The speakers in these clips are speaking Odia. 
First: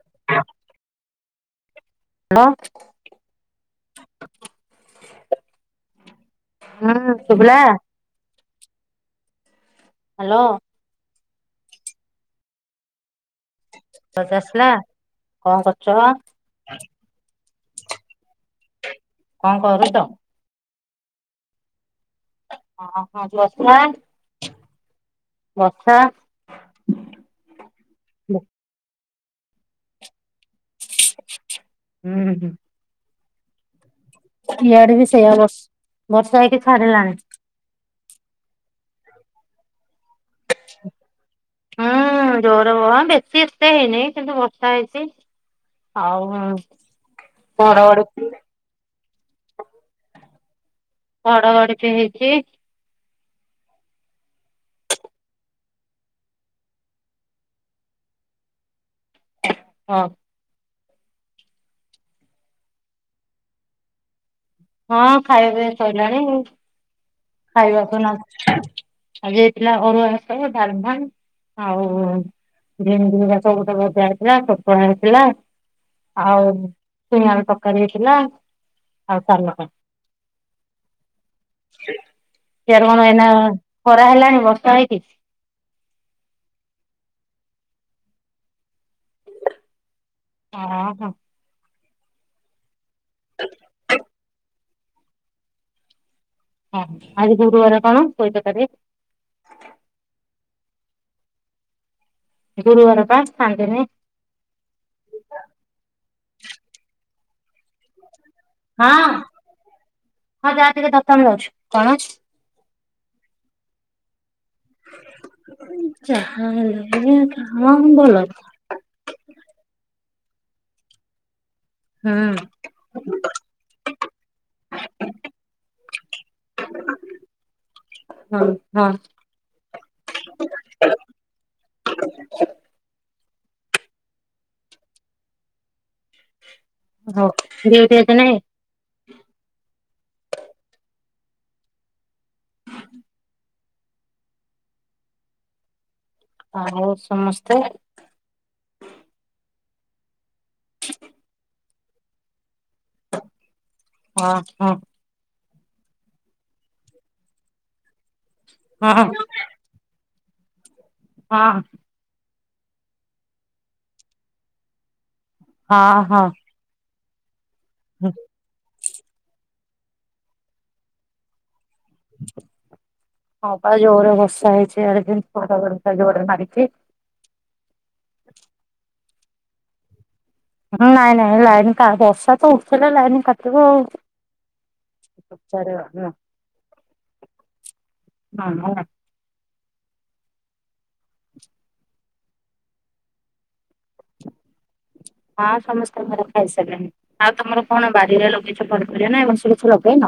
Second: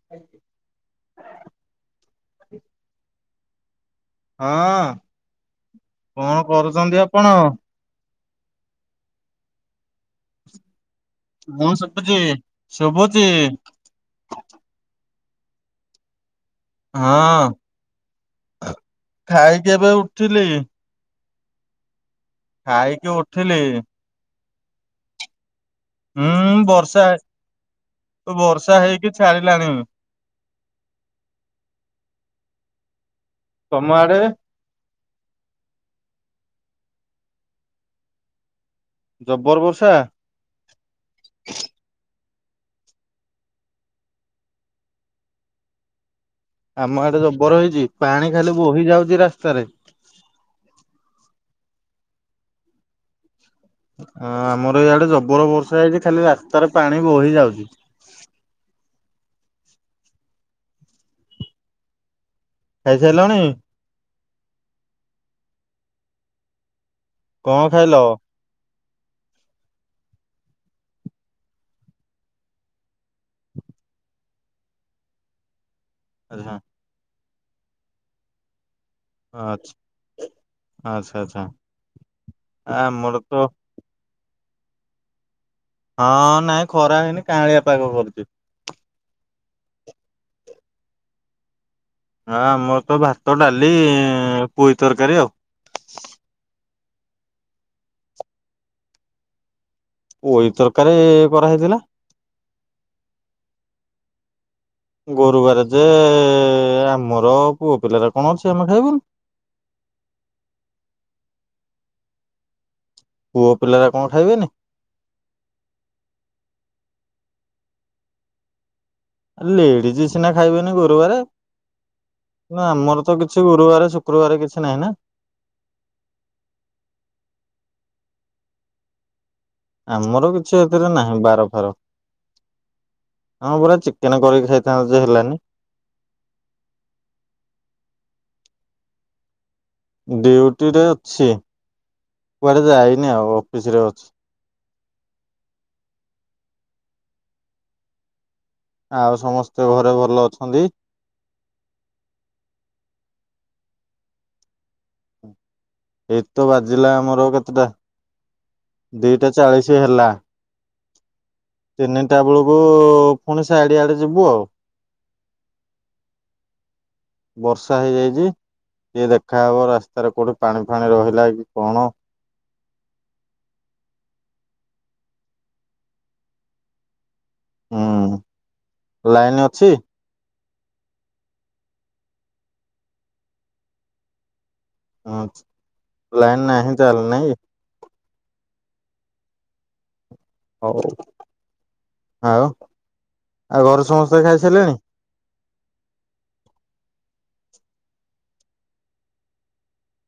ହ୍ୟୋଲୋ। ହଁ କଣ କରୁଚନ୍ତି ହୁଁ ଆପଣ। [inaudible] ଶୁଭିଲା ହ୍ୟାଲୋ। ମୁଁ ଶୁଭୁଚି ଶୁଭୁଚି। ଆବାଜ ଆସିଲା କଣ କରୁଚ। ହଁ କଣ ଖାଇକି ଏବେ କରୁଛ? ଉଠିଲି। ଅହୋ ଖାଇକି ଉଠିଲି ବର୍ଷା ବର୍ଷା ହୁଁ ବର୍ଷା ହୁଁ ବର୍ଷା ହେଇକି ଛାଡିଲାଣି। ହୁଁ ହୁଁ। ତମ ଆଡେ ଆଡେ ବି ସେଇଆ ବ ବର୍ଷା ହେଇକି ଛାଡ଼ିଲାଣି। ଜବର ବର୍ଷା। [unintelligible] ହୁଁ ଜର ବେଶୀ ପା ଏତେ ହେଇନି କିନ୍ତୁ ବର୍ଷା ହେଇଚି ଆଉ ଆମ ଏଡ଼େ ଜବର ହେଇଛି ଘଡଘଡି ପାଣି ଖାଲି ବୋହି ଯାଉଚି ରାସ୍ତାରେ। ଘଡ଼ଘଡ଼ି ବି ହେଇଚି। ଅ ଆମର ଇଆଡ଼େ ଜବର ବର୍ଷା ହେଇଚି ଖାଲି ରାସ୍ତାରେ ପାଣି ବହି ଯାଉଚି। [unintelligible] ହଁ। ଖାଇ ସାରିଲଣି। ହଁ ଖାଇବା ପିଇବା ସରିଲାଣି କଣ ଖାଇଲ? ଖାଇବାକୁ ତ ନାଗୁଚି ଆଜି ହେଇଥିଲା ଅରୁଆ ଭାତ ଡ଼ାଲମା ଆଉ ବିନ୍ ବିନ୍ ଇରା ସବୁ ଗୋଟେ ଭଜା ହେଇଥିଲା ଚଟଣି ହେଇଥିଲା। ଆଉ ସିମରେ ତରକାରୀ ହେଇଥିଲା। ଆଉ ସାଲଟ ଆଛା ଆଚ୍ଛା ଆଚ୍ଛା। ସିଆଡ଼େ କଣ ଆମର ଏଇନା ତ ଖରା ହେଲାଣି ବର୍ଷା ହେଇକି। ହଁ ନାଇଁ ଖରା ହେଇନି କାଁଳିଆ ପାଗ କରୁଚି। ଅହୋ। ହଁ ଆମର ତ ଭାତ ଡାଲି ପୋଇ ତରକାରୀ ଆଉ। ହ ଆଜି ଗୁରୁବାର କଣ ପୋଇ ତରକାରୀ। ପୋଇ ତରକାରୀ କରାହେଇଥିଲା। ଗୁରୁବାର ପା ଖାଆନ୍ତି ନି। ଗୋରୁବାର ଯେ ଏ, ଏ, ଏ, ଏ, ଆମର ପୁଅ ପିଲାର ହଁ ହଁ ଯାହା ଟିକେ ଧରିଥା ମୁଁ ଯାଉଚି କଣ ପୁଅ ପିଲାର କଣ ଖାଇବେନି। ଯାହା ହେଲେ ବି ହଁ ଭଲ ନୁହଁ। ଲେଡିଜ ସିନା ଖାଇବେନି ଗୁରୁବାରେ। ହୁଁ ନା ଆମର ତ କିଛି ଗୁରୁବାର ଶୁକ୍ରବାର କିଛି ନାହିଁ ନା। ହଁ ହଁ। ଆମର କିଛି ଏଥିରେ ନାହିଁ ବାର ଫାର। ହଁ ପୁରା ଚିକେନ କରିକି ଖାଇଥାନ୍ତୁଯେ ହେଲାନି। ହୋଉ ଡ୍ୟୁଟି ଆଜି ନାହିଁ? ଡ୍ୟୁଟି ରେ ଅଛି କୁଆଡେ ଯାଇନି ଆଉ। ରେ ଅଛି। ଆଉ ସମସ୍ତେ? ଆଉ ସମସ୍ତେ ଘରେ ଭଲ ଅଛନ୍ତି? ହଁ ହଁ। ଏଇତ ବାଜିଲା ଆମର କେତଟା? ହଁ ହଁ ଦିଟା ଚାଳିଶ ହେଲା ହଁ ତିନିଟା ବେଳକୁ ଯୁ ପୁଣି ସାଇଡ ଆଡେ ଯିବୁ ଆଉ। ହଁ ହଁ। ବର୍ଷା ହେଇଯାଇଛି। କିଏ ଦେଖାହବ? ରାସ୍ତାରେ କୋଉଠି ପାଣି ଫାଣି ରହିଲା କି କଣ? ହଁ ପା ଜୋରେ ବର୍ଷା ହେଇଛି ଇଆଡେ [unintelligible] ଜୋରେ ମାରିଛି। ହୁଁ, ଲାଇନ୍ ଅଛି? ନାଇଁ ନାଇଁ ଲାଇନ କା ବର୍ଷା ତ ଉଠେଇଲା ଲାଇନ କାଟିବ ଆଉ। ହଁ, ପଚାରିବ ହଁ ଲାଇନ ନାହିଁ ତାହେଲେ ନାଇକି। ହଁ ହଲା। ହଉ ଆଉ, ଆଉ ଘରେ ସମସ୍ତେ ଖାଇସାରିଲେଣି? ହଁ ସମସ୍ତେ ଘରେ ଖାଇସାରିଲେଣି, ଆଉ ତମର କଣ ବାଡ଼ିରେ ଲଗେଇଛ ପନିପରିବା ନା ଏ ବର୍ଷ କିଛି ଲଗେଇନ?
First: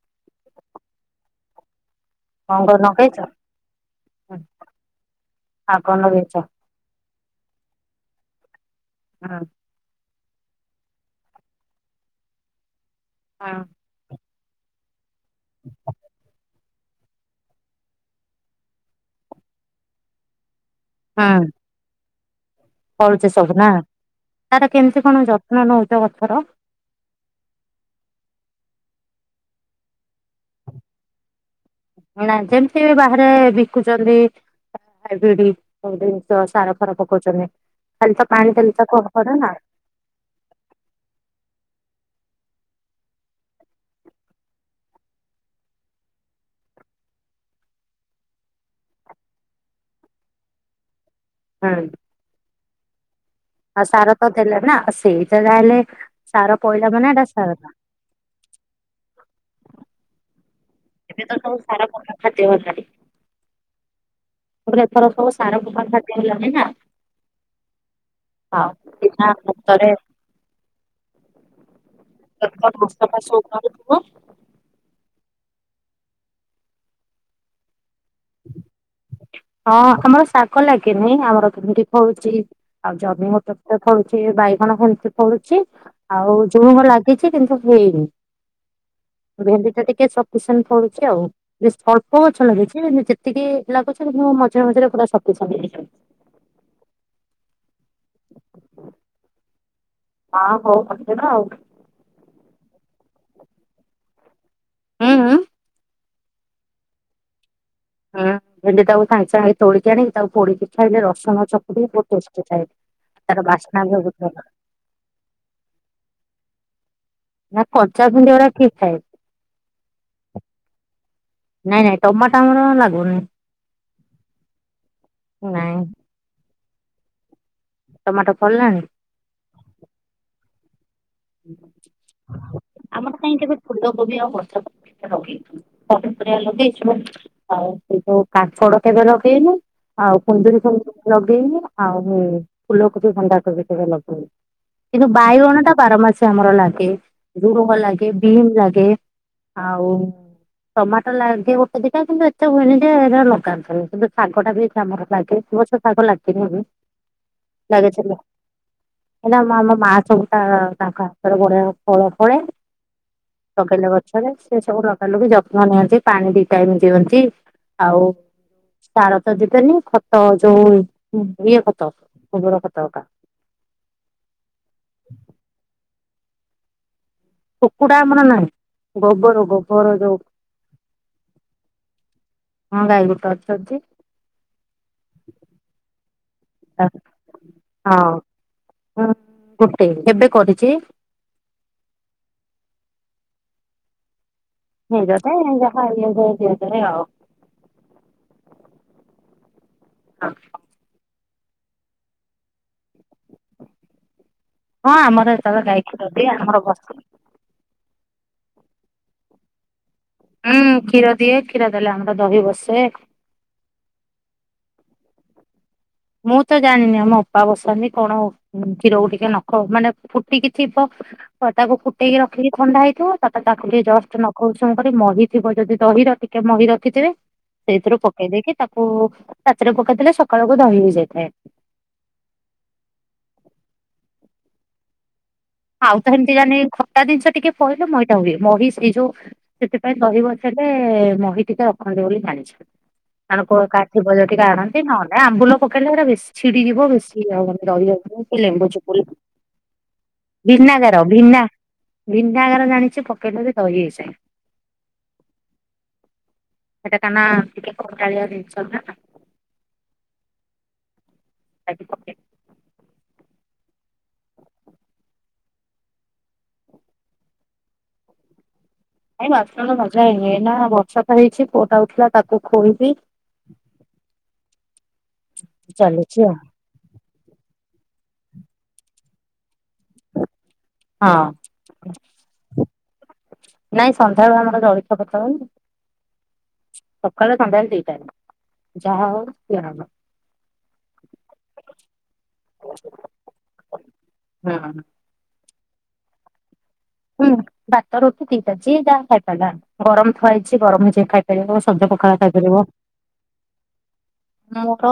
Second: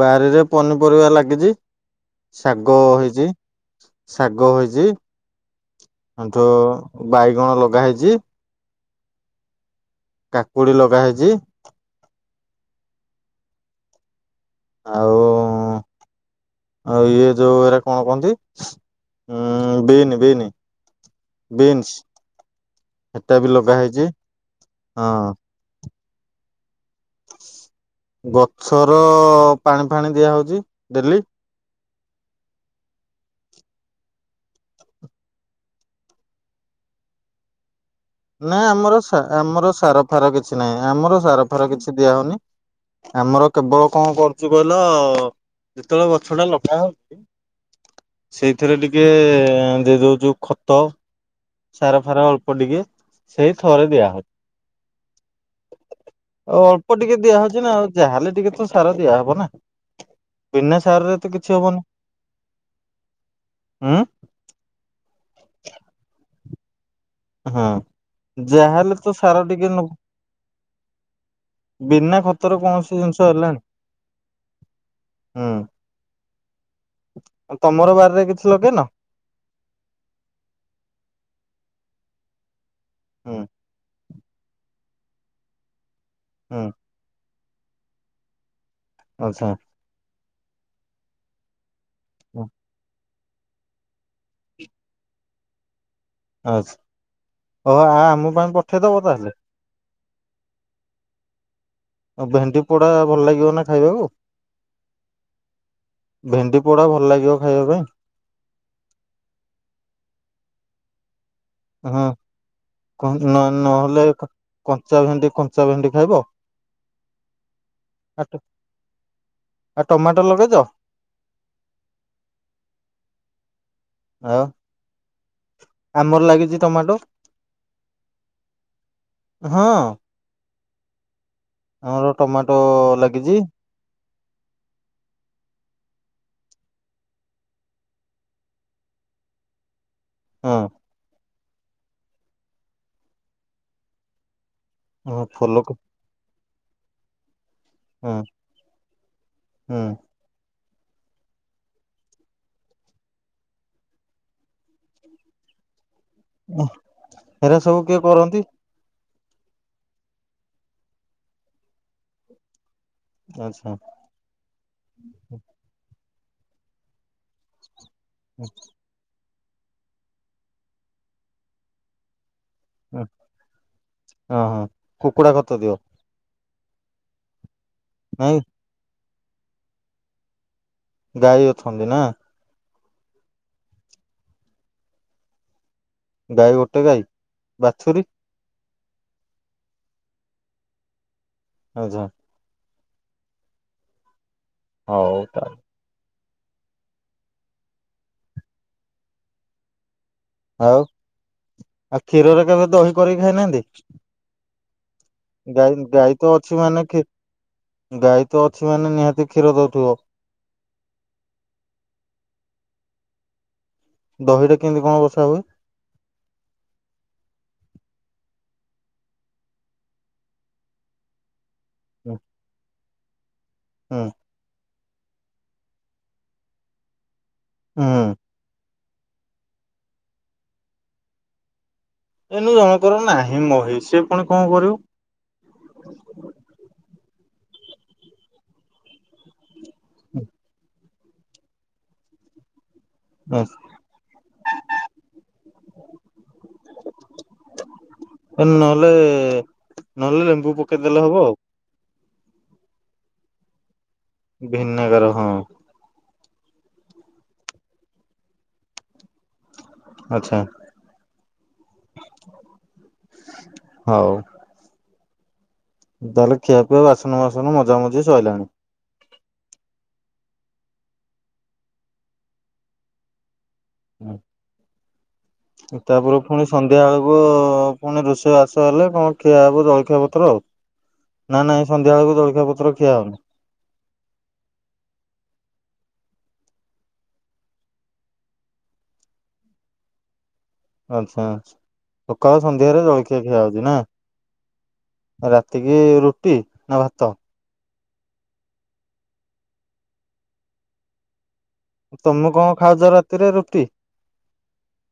ବାରିରେ ପନିପରିବା ଲାଗିଚି। କଣ ଶାଗ କଣ ଲଗେଇଛ? ହେଇଚି, ଶାଗ ହେଇଚି। ଆଉ କଣ ଲଗେଇଛ? ଆଠୁ ବାଇଗଣ ଲଗା ହେଇଛି। ହଁ। କାକୁଡି ଲଗା ହେଇଚି। ହଁ। ଆଉ ଆଉ ଇଏ ଯୋଉ ଏରାଆ କଣ କହନ୍ତି, ଉଁ ବିନ ବିନ। ହୁଁ ବିନ୍ସି। ଫଳୁଛି ସବୁ ନା, ତାର କେମିତି ହଁ। କଣ ଯତ୍ନ ନଉଛ ଗଛର? ଗଛର ପାଣି ଫାଣି ଦିଆହଉଛି ଡେଲି। ଯେମିତି ବି ବାହାରେ ବିକୁଛନ୍ତି ହାଇବ୍ରିଡ ଜିନିଷ ସାର ଫାର ପକଉଛନ୍ତି। ଖାଲି ତ ପାଣି ନା, ଦେଲେ ତ ଆମର କଣ ସା କରେ ନା ଆମର ସାର ଫାର କିଛି ନାହିଁ, ଆମର ସାର ଫାର କିଛି ଦିଆହଉନି। ଆମର କେବଳ କଣ କରୁଛୁ କହିଲ ଯେତେବେଳେ ଗଛ ଟା ଲଗା ହଉଚି। ସେଇଥିରେ ଟିକେ ଦେଇ ଦଉଛୁ ଖତ। ହୁଁ ସାର ଫାର ଅଳ୍ପ ଟିକେ। ସେଇ ଥରେ ଆଉ ଦିଆ ସାର ତ ଦେଲେ ନା ସେଇଟା ଯାହାହେଲେ ହଉଛି। ସାର ଆଉ ପଇଲା ଅଳ୍ପ ମାନେ ଟିକେ ଏଟା ଦିଆ ସାର ହଉଚି ନା ଆଉ। ଯାହା। ଟିକେ ତ ସାର ଦିଆହବ ନା। ବିନା ସାରରେ ଏବେ ତ କିଛି ସବୁ ହବନି। ସାର ପକା ଖାଦ୍ୟ ହେଲାଣି। ଉଁ ଏଥର ସବୁ ସାର ପକା ଖାଦ୍ୟ ହେଲାଣି ନା। ହଁ, ଆଉ ଯାହେଲେ ତ ବିନା ସାର ଟିକେ ନଉ। ଖତରେ ବିନା କେତେ ଖତର କୌ ଘାସ ଫାସ ଉପାଡୁଥିବ। ହୁଁ, ତମର ବାରିରେ କିଛି ଲଗେଇନ? ହଁ, ଆମର ଶାଗ ଲାଗେ ନି, ଆମର ଭେଣ୍ଡି ଫଳୁଚି, ଆଉ ଜହ୍ନି ହୁଁ। ଗୋଟେ ଗୋଟେ ଫଳୁଚୀ। ସେ ବାଇଗଣ ଫଳୁ ଫଳୁଚି ଆଉ ହୁଁ ଜଝୁଣଙ୍ଗ ଲାଗିଚି କିନ୍ତୁ ହେଇନି। ଆଚ୍ଛା ଭେଣ୍ଡି ଟା ଟିକେ ସପିଶେଟ୍ ଫଳୁଛି ଆଉ ସବୁ ଗଛ ହୁଁ, ଲଗେଇଚି କିନ୍ତୁ ଯେ ଟିକେ ଲାଗୁଛି ମୁଁ ମଝିରେ ମଝିରେ ପୁରା ଶକ୍ତିଶାଳି ହେଇଯାଉଚି। ଆଛା ହ ଆ ଆମ ପାଇଁ ପଠେଇଦବ ତାହେଲେ। ହଁ ହଉ ପଟେଇବା ଆଉ। ଆଉ ଭେଣ୍ଡି ପୋଡା ଭଲ ଲାଗିବ ନା ଖାଇବାକୁ। ଉଁ ଉଁ। ଭେଣ୍ଡି ପୋଡା ଭଲ ଲାଗିବ ଖାଇବା ପାଇଁ? ହୁଁ ଭେଣ୍ଡି ଟାକୁ ସାଙ୍ଗେ ସାଙ୍ଗେ ତୋଳିକି ଆଣିକି ତାକୁ ପୋଡିକି ଖାଇେ ରସୁଣ ଚକଟିକି ହଁ। ବହୁତ ଟେଷ୍ଟେ ଥାଏ। ତାର ନ ବାସ୍ନା ବି ନହେଲେ ବହୁତ ଭଲ କଞ୍ଚା ଭେଣ୍ଡି କଞ୍ଚା ଭେଣ୍ଡି ଖାଇବ। ନା କଞ୍ଚା ଭେଣ୍ଡି ଆଉ ଗରା କିଏ ଖାଏ। ଆଉ ଟମାଟୋ ଲଗେଇଛ [inaudible] [inaudible] ନାଇଁ ନାଇଁ ଟମାଟୋ ଆମର ଲାଗୁନି। ଆଉ ନାଇଁ [inaudible] ଆମର ଲାଗିଛି ଟମାଟୋ। ଟମାଟର ଫଳିଲାଣି। [inaudible] ହଁ ଆମର ଟମାଟୋ [inaudible] ଆମର କାଇଁ ଲାଗିଛି କେବେ ଫୁଦକୋବି ଆଉ ବନ୍ଧାକୋବି ଲାଗେଇନୁ। ଲଗେଇ ଆଉ ସେଇ ଯୋଉ କାଙ୍କଡ କେବେ ଲଗେଇନୁ। ଆଉ ହଁ। କୁନ୍ଦୁରି କେବେ ଲଗେଇନୁ ଆଉ ଫୁଲକୋବି ଭଣ୍ଡା କୋବି କେବେ ଲଗେଇନୁ। କିନ୍ତୁ ହଁ ବାଇଗଣ ଟା ଫୁଲକୋ ବାରମାସି ଆମର ଲାଗେ। ଝୁଡୁଙ୍ଗ ଲାଗେ ହଁ ବିମ୍ ଲାଗେ ହୁଁ ଆଉ ଟମାଟୋ ଲାଗେ ଗୋଟେ ଦିଟା କିନ୍ତୁ ଏତେ ହୁଏନି ଯେ ଲଗାନ୍ତୁନି ଶାଗ ଟା ବି ଆମର ଲାଗେ। ଏବର୍ଷ ଶାଗ ଲାଗିନି ବି ହେରା [inaudible] ସବୁ କିଏ ଲାଗିଯିବ। କରନ୍ତି [inaudible] ହେଲେ ଆମ ମା ସବୁଟା ତାଙ୍କ ହାତରେ ବଢିଆ ଫଳ ଫଳେ। ଆଚ୍ଛା। ଲଗେଇଲେ ଗଛରେ ସେ ସବୁ ଲଗାଇଲ କି ଯତ୍ନ ନିଅନ୍ତି ପାଣି ଦ ଟାଇମ ଦିଅନ୍ତି। ଆଉ ହୁଁ, ସାର ତ ଦେବେନି ଖତ ଯୋଉ ଇଏ ଖତ ଗୋବର ଖତ ହକା ହ ଓହୋ କୁକୁଡ଼ା ଖତ ଦିଅ। କୁକୁଡା ଆମର ନାଇଁ ନାହିଁ। ଗୋବର ଗୋବର ଯୋଉ ଗାଈ ଅଛନ୍ତି ନା। ହଁ ଗାଈ ଗୋଟେ ଅଛନ୍ତି। [inaudible] ଗାଈ ଗୋଟେ ଗାଈ ବାଛୁରୀ। ହଁ ଗୋଟେ ଏବେ କରିଚି। ଆଚ୍ଛା। ନିଜ ହଉ ପାଇଁ ତା ନିଜେ ଖାଇଲେ ଯୋଉ ଇଏ କରେ ଆଉ [inaudible] ଆଉ [inaudible] ଆଉ କ୍ଷୀରରେ କେବେ ଦହି କରିକି ଖାଇନାହାନ୍ତି? ହଁ ଆମର ଯେତେବେଳେ ଗାଈ କ୍ଷୀର ଗାଈ ଦିଏ ତ ଅଛି କ୍ଷୀ ଆମର [inaudible] ମାନେ ବସେ ଗାଈ ତ ଅଛି ମାନେ ନିହାତି କ୍ଷୀର ଦଉଥିବ? ହୁଁ କ୍ଷୀର ଦିଏ କ୍ଷୀର ଦେଲେ ଆମର ଦହି ବସେ। ଦହିଟା କେମିତି କଣ ବସା ହୁଏ? ମୁଁ ତ ଜାଣିନି ଆମ ଅପା ବସନ୍ତି କଣ କ୍ଷୀରକୁ ଟିକେ ନଖ ମାନେ ଫୁଟିକି ଥିବ ତ ତାକୁ ଫୁଟେଇକି ରଖିକି ଥଣ୍ଡା ହେଇଥିବ ତା ତାକୁ ଟିକେ ହୁଁ ଜଷ୍ଟ ନଖ ଉସ ଙ୍କରେ ମହି ଥିବ ଯଦି ଦହି ର ଟିକେ ମହି ରଖିଥିବେ ସେଇଥିରୁ ହୁଁ ପକେଇ ଦେଇକି ତାକୁ କୁ ରାତିରେ ପକେଇଥିଲେ ସକାଳକୁୁ ଦହି ହେଇଯାଇଥାଏ। ଏନୁ ଜଣକର ନାହିଁ ମହି ସି ପୁଣି କଣ କରିବୁ? ଆଉ ତ ଏମିତି ଜାନେ ଖଟା ଜିନିଷ ଟିକେ ପହିଲ ମଇଟା ହୁଏ ମହି ସେଇ ଯୋଉ ସେଥିପାଇଁ ଦହିବସିଲେ ମହି ଟିକେ ରଖନ୍ତି ବୋଲି ଜାଣିଛି। ଅଣକ କାହାର ଥିବ ଯଦିକା ଆଣନ୍ତି ନହେଲେ ଆମ୍ବୁଲ ପକେଇଲୋ ବେଶୀ ଛିଡିଯିବ ବେଶୀ ଆଉ ମାନେ ଦହୀ ନହଲେ ନହଲେ ଲେ ଭିନ୍ନାଗାର ଭିନା ଭିନ୍ନାଗାର ଜାଣିଛ ପକେଇ ଦେଲେ ଦହି ହେଇଯାଏ। ଭିନ୍ନାଗାର ହଁ। [inaudible] ସେଟା କାନା ଟିକେ କଟାଳିଆ ଜିନିଷ ନା। ଆଚ୍ଛା। [inaudible] ହଉ। ତାହେଲେ ଖିଆ ପିଆ ବାସନ ଭାସନ ମଜା ମଜି ସଇଲାଣି। ନାଇ ବାସ ମଜା ହେଇନି ଏଇନା ବର୍ଷା ତ ହେଇଛି ପୁଅ ଟା ଉଠିଲା ତାକୁ ଖୋଇବି। ହୁଁ। ତାପର ଚାଲିଛି ଆଉ ପୁଣି ସନ୍ଧ୍ୟା ବେଳକୁ ପୁଣି ରୋଷେଇ ବାସ ହେଲେ କଣ ଖିଆ ହବ ଜଳଖିଆ ପତ୍ର ଆଉ। ହଁ ନା ନାଇଁ ସନ୍ଧ୍ୟା ବେଳକୁ ଜଳଖିଆ ପତ୍ର ଖିଆ ହଉନି? ନାଇଁ ସନ୍ଧ୍ୟାବେଳୁ ଆମର ଜଳଖିଆ ପତ୍ର ସକାଳେ ସନ୍ଧ୍ୟାରେ ଦି ଟାଇମ ଯାହା ହଉ ସେଏ ହବ। ଆଛା ସକାଳ ସନ୍ଧ୍ୟାରେ ଜଳଖିଆ ଖିଆ ହଉଛି ନା। ହଁ ଏତିକି ରୁଟି ନା ଭାତ। ହୁଁ ଭାତ ରୁଟି ଦିଟା ଯିଏ ଯାହା ଖାଇ ପାରିଲା ଗରମ ଥୁଆ ହେଇଛି ଗରମ ହେଇଯିଏ ଖାଇ ଶଜ ପଖାଳ ତମେ କଣ ଖାଇପାରିବ। ଖାଉଛ ରାତିରେ ରୁଟି ମୋର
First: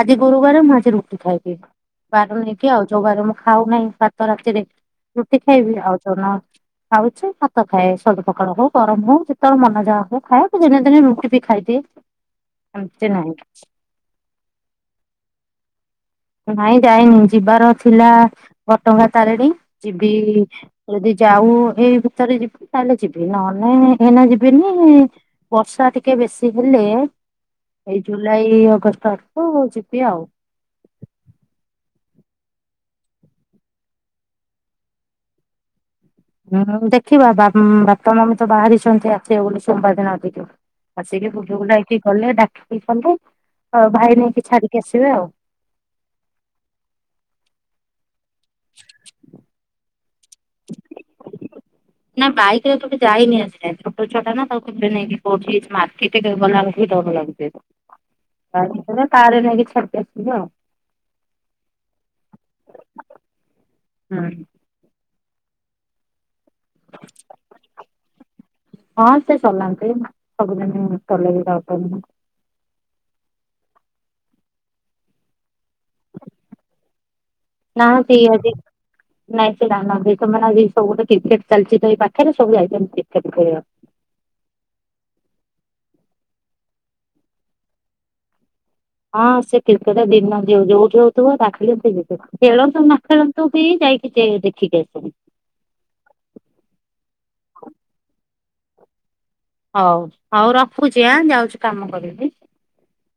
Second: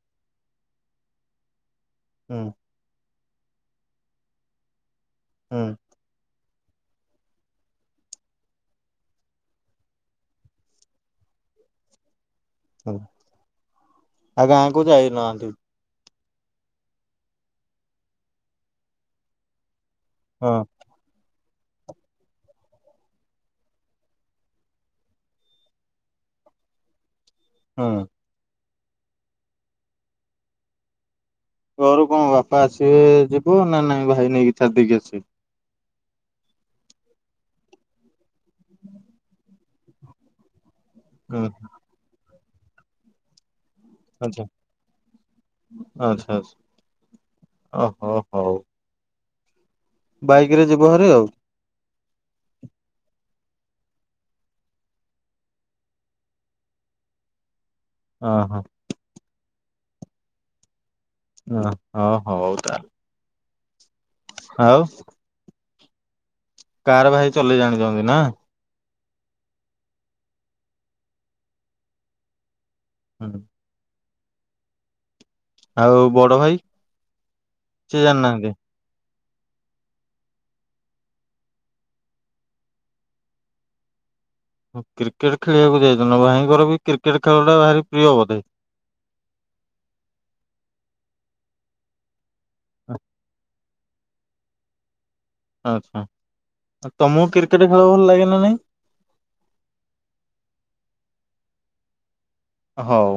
ଆଜି ଗୁରୁବାର ମଝିରୁ ଖାଇକି ବାର ହୁଁ ନେଇକି ଆଉ ଯୋଉ ବାର ମୁଁ ଖାଉ ନାହିଁ ଭାତ ରାତିରେ ରୁଟି ହୁଁ ଖାଇବି ଆଉ ଖାଉଛି ଭାତ ଖାଏ ସଜ ପଖାଳ ହଉ ଗରମ ହଉ ଯେତେବେଳେ ମନ ଯାହା ହଉ ଖାଏ ଦିନେ ଦିନେ ରୁଟି ବି ଖାଇଦିଏ। ହ ଏମିତି ନାହିଁ। ଆ ଗାଁ କୁ ଯାଇନାହାନ୍ତି ନାଇଁ ଯାଇନି ଯିବାର ଥିଲା ଘଟଗା ତାରିଣୀ ଯିବି ହଁ ଯଦି ଯାଉ ହେଇ ଭିତରେ ଯିବି ତାହେଲେ ଯିବି ନହେଲେ ଏଇନା ଯିବିନି ବର୍ଷା ଟିକେ ବେଶୀ ହେଲେ ଥିଲା ଏଇ ହୁଁ ଜୁଲାଇ ଅଗଷ୍ଟ ଆଠକୁ ଯିବି ଆଉ। ଘରୁ କଣ ବାପା ଆସିବେ ଯିବୁ ନା ନାଇଁ ଭାଇ ନେଇକି ଛାଡି ଦେଇକି ଆସିବେ। ହୁଁ ଦେଖିବା ବାପ ବାପା ମାମି ତ ବାହାରିଛନ୍ତି ଆସିବେ ବୋଲି ସୋମବାର ଦିନ ଟିକେ। ଆସିକି ହୁଁ ବୋଲୁ ବୋଲା କି ଗଲେ ଡାକି କି ଗଲେ ଆଉ ଭାଇ ନେଇକି ଆଚ୍ଛା ଛାଡିକି ଆସିବେ ଆଉ। ଆଚ୍ଛା ଆଚ୍ଛା ଓହୋ ହୋ ହଉ । [inaudible] ବାଇକ ରେ ଯିବ ଭାରେ ଆଉ। ନା ବାଇକ ରେ ତକେ ଯାଇନି ଆଜି ଯାଏ ଛୋଟ ଛୁଆ ଟା ନା ତାକୁ କେବେ ନେଇକି କଉଠି ମାର୍କେଟ ଗ ଓହୋ ଗଲାବେଲ କାର ରେ ନେଇକି ଛାଡି ଦେବ ବେ ଆଉ। ହ ହଁ ହଉ ତା ହୁଁ। ଆଉ କାର ଭାଇ ଚଲେଇ ଜାଣିଛନ୍ତି ନା? ହଁ ସେ ଚଲାନ୍ତି ସବୁଦିନେ ଚଲେଇକି ଯାଉଚନ୍ତି। ହୁଁ। ଆଉ ବଡ ଭାଇ ସେ ନାହାନ୍ତି ଆଜି ଜାଣିନାହାନ୍ତି। ନାଇଁ ସେ ଜାଣିନାହାନ୍ତି ତ ମାନେ ଆଜି [unintelligible] କ୍ରିକେଟ ଚାଲିଛି ତ ଏଇ ପାଖରେ ସବୁଏ ଯାଇଚନ୍ତି କ୍ରିକେଟ ଖେଳିବାକୁ। କ୍ରିକେଟ ଖେଳିବାକୁ ଯାଇଥିଲ ନା ଭାଇଙ୍କର ବି କ୍ରିକେଟ ଖେଳ ଟା ଭାରି ପ୍ରିୟ ବୋଧେ। ହଁ ସେ କ୍ରିକେଟ ଦିନ ଯ ଯୋଉଠି ହଉଥିବ ତାଠିକି ସେ ଯିବେ ଖେଳନ୍ତୁ ନା ଖେଳନ୍ତୁ ଠି ଯାଇକି ସେ ଦେଖିକି ଆସନ୍ତି ଆଛା ତମକୁ କ୍ରିକେଟ ଖେଳ ଭଲ ଲାଗେ ନା ନାଇଁ? ହଉ ହଉ ରଖୁଛି ଆ ଯାଉଛି କାମ କରିବି। ହଉ।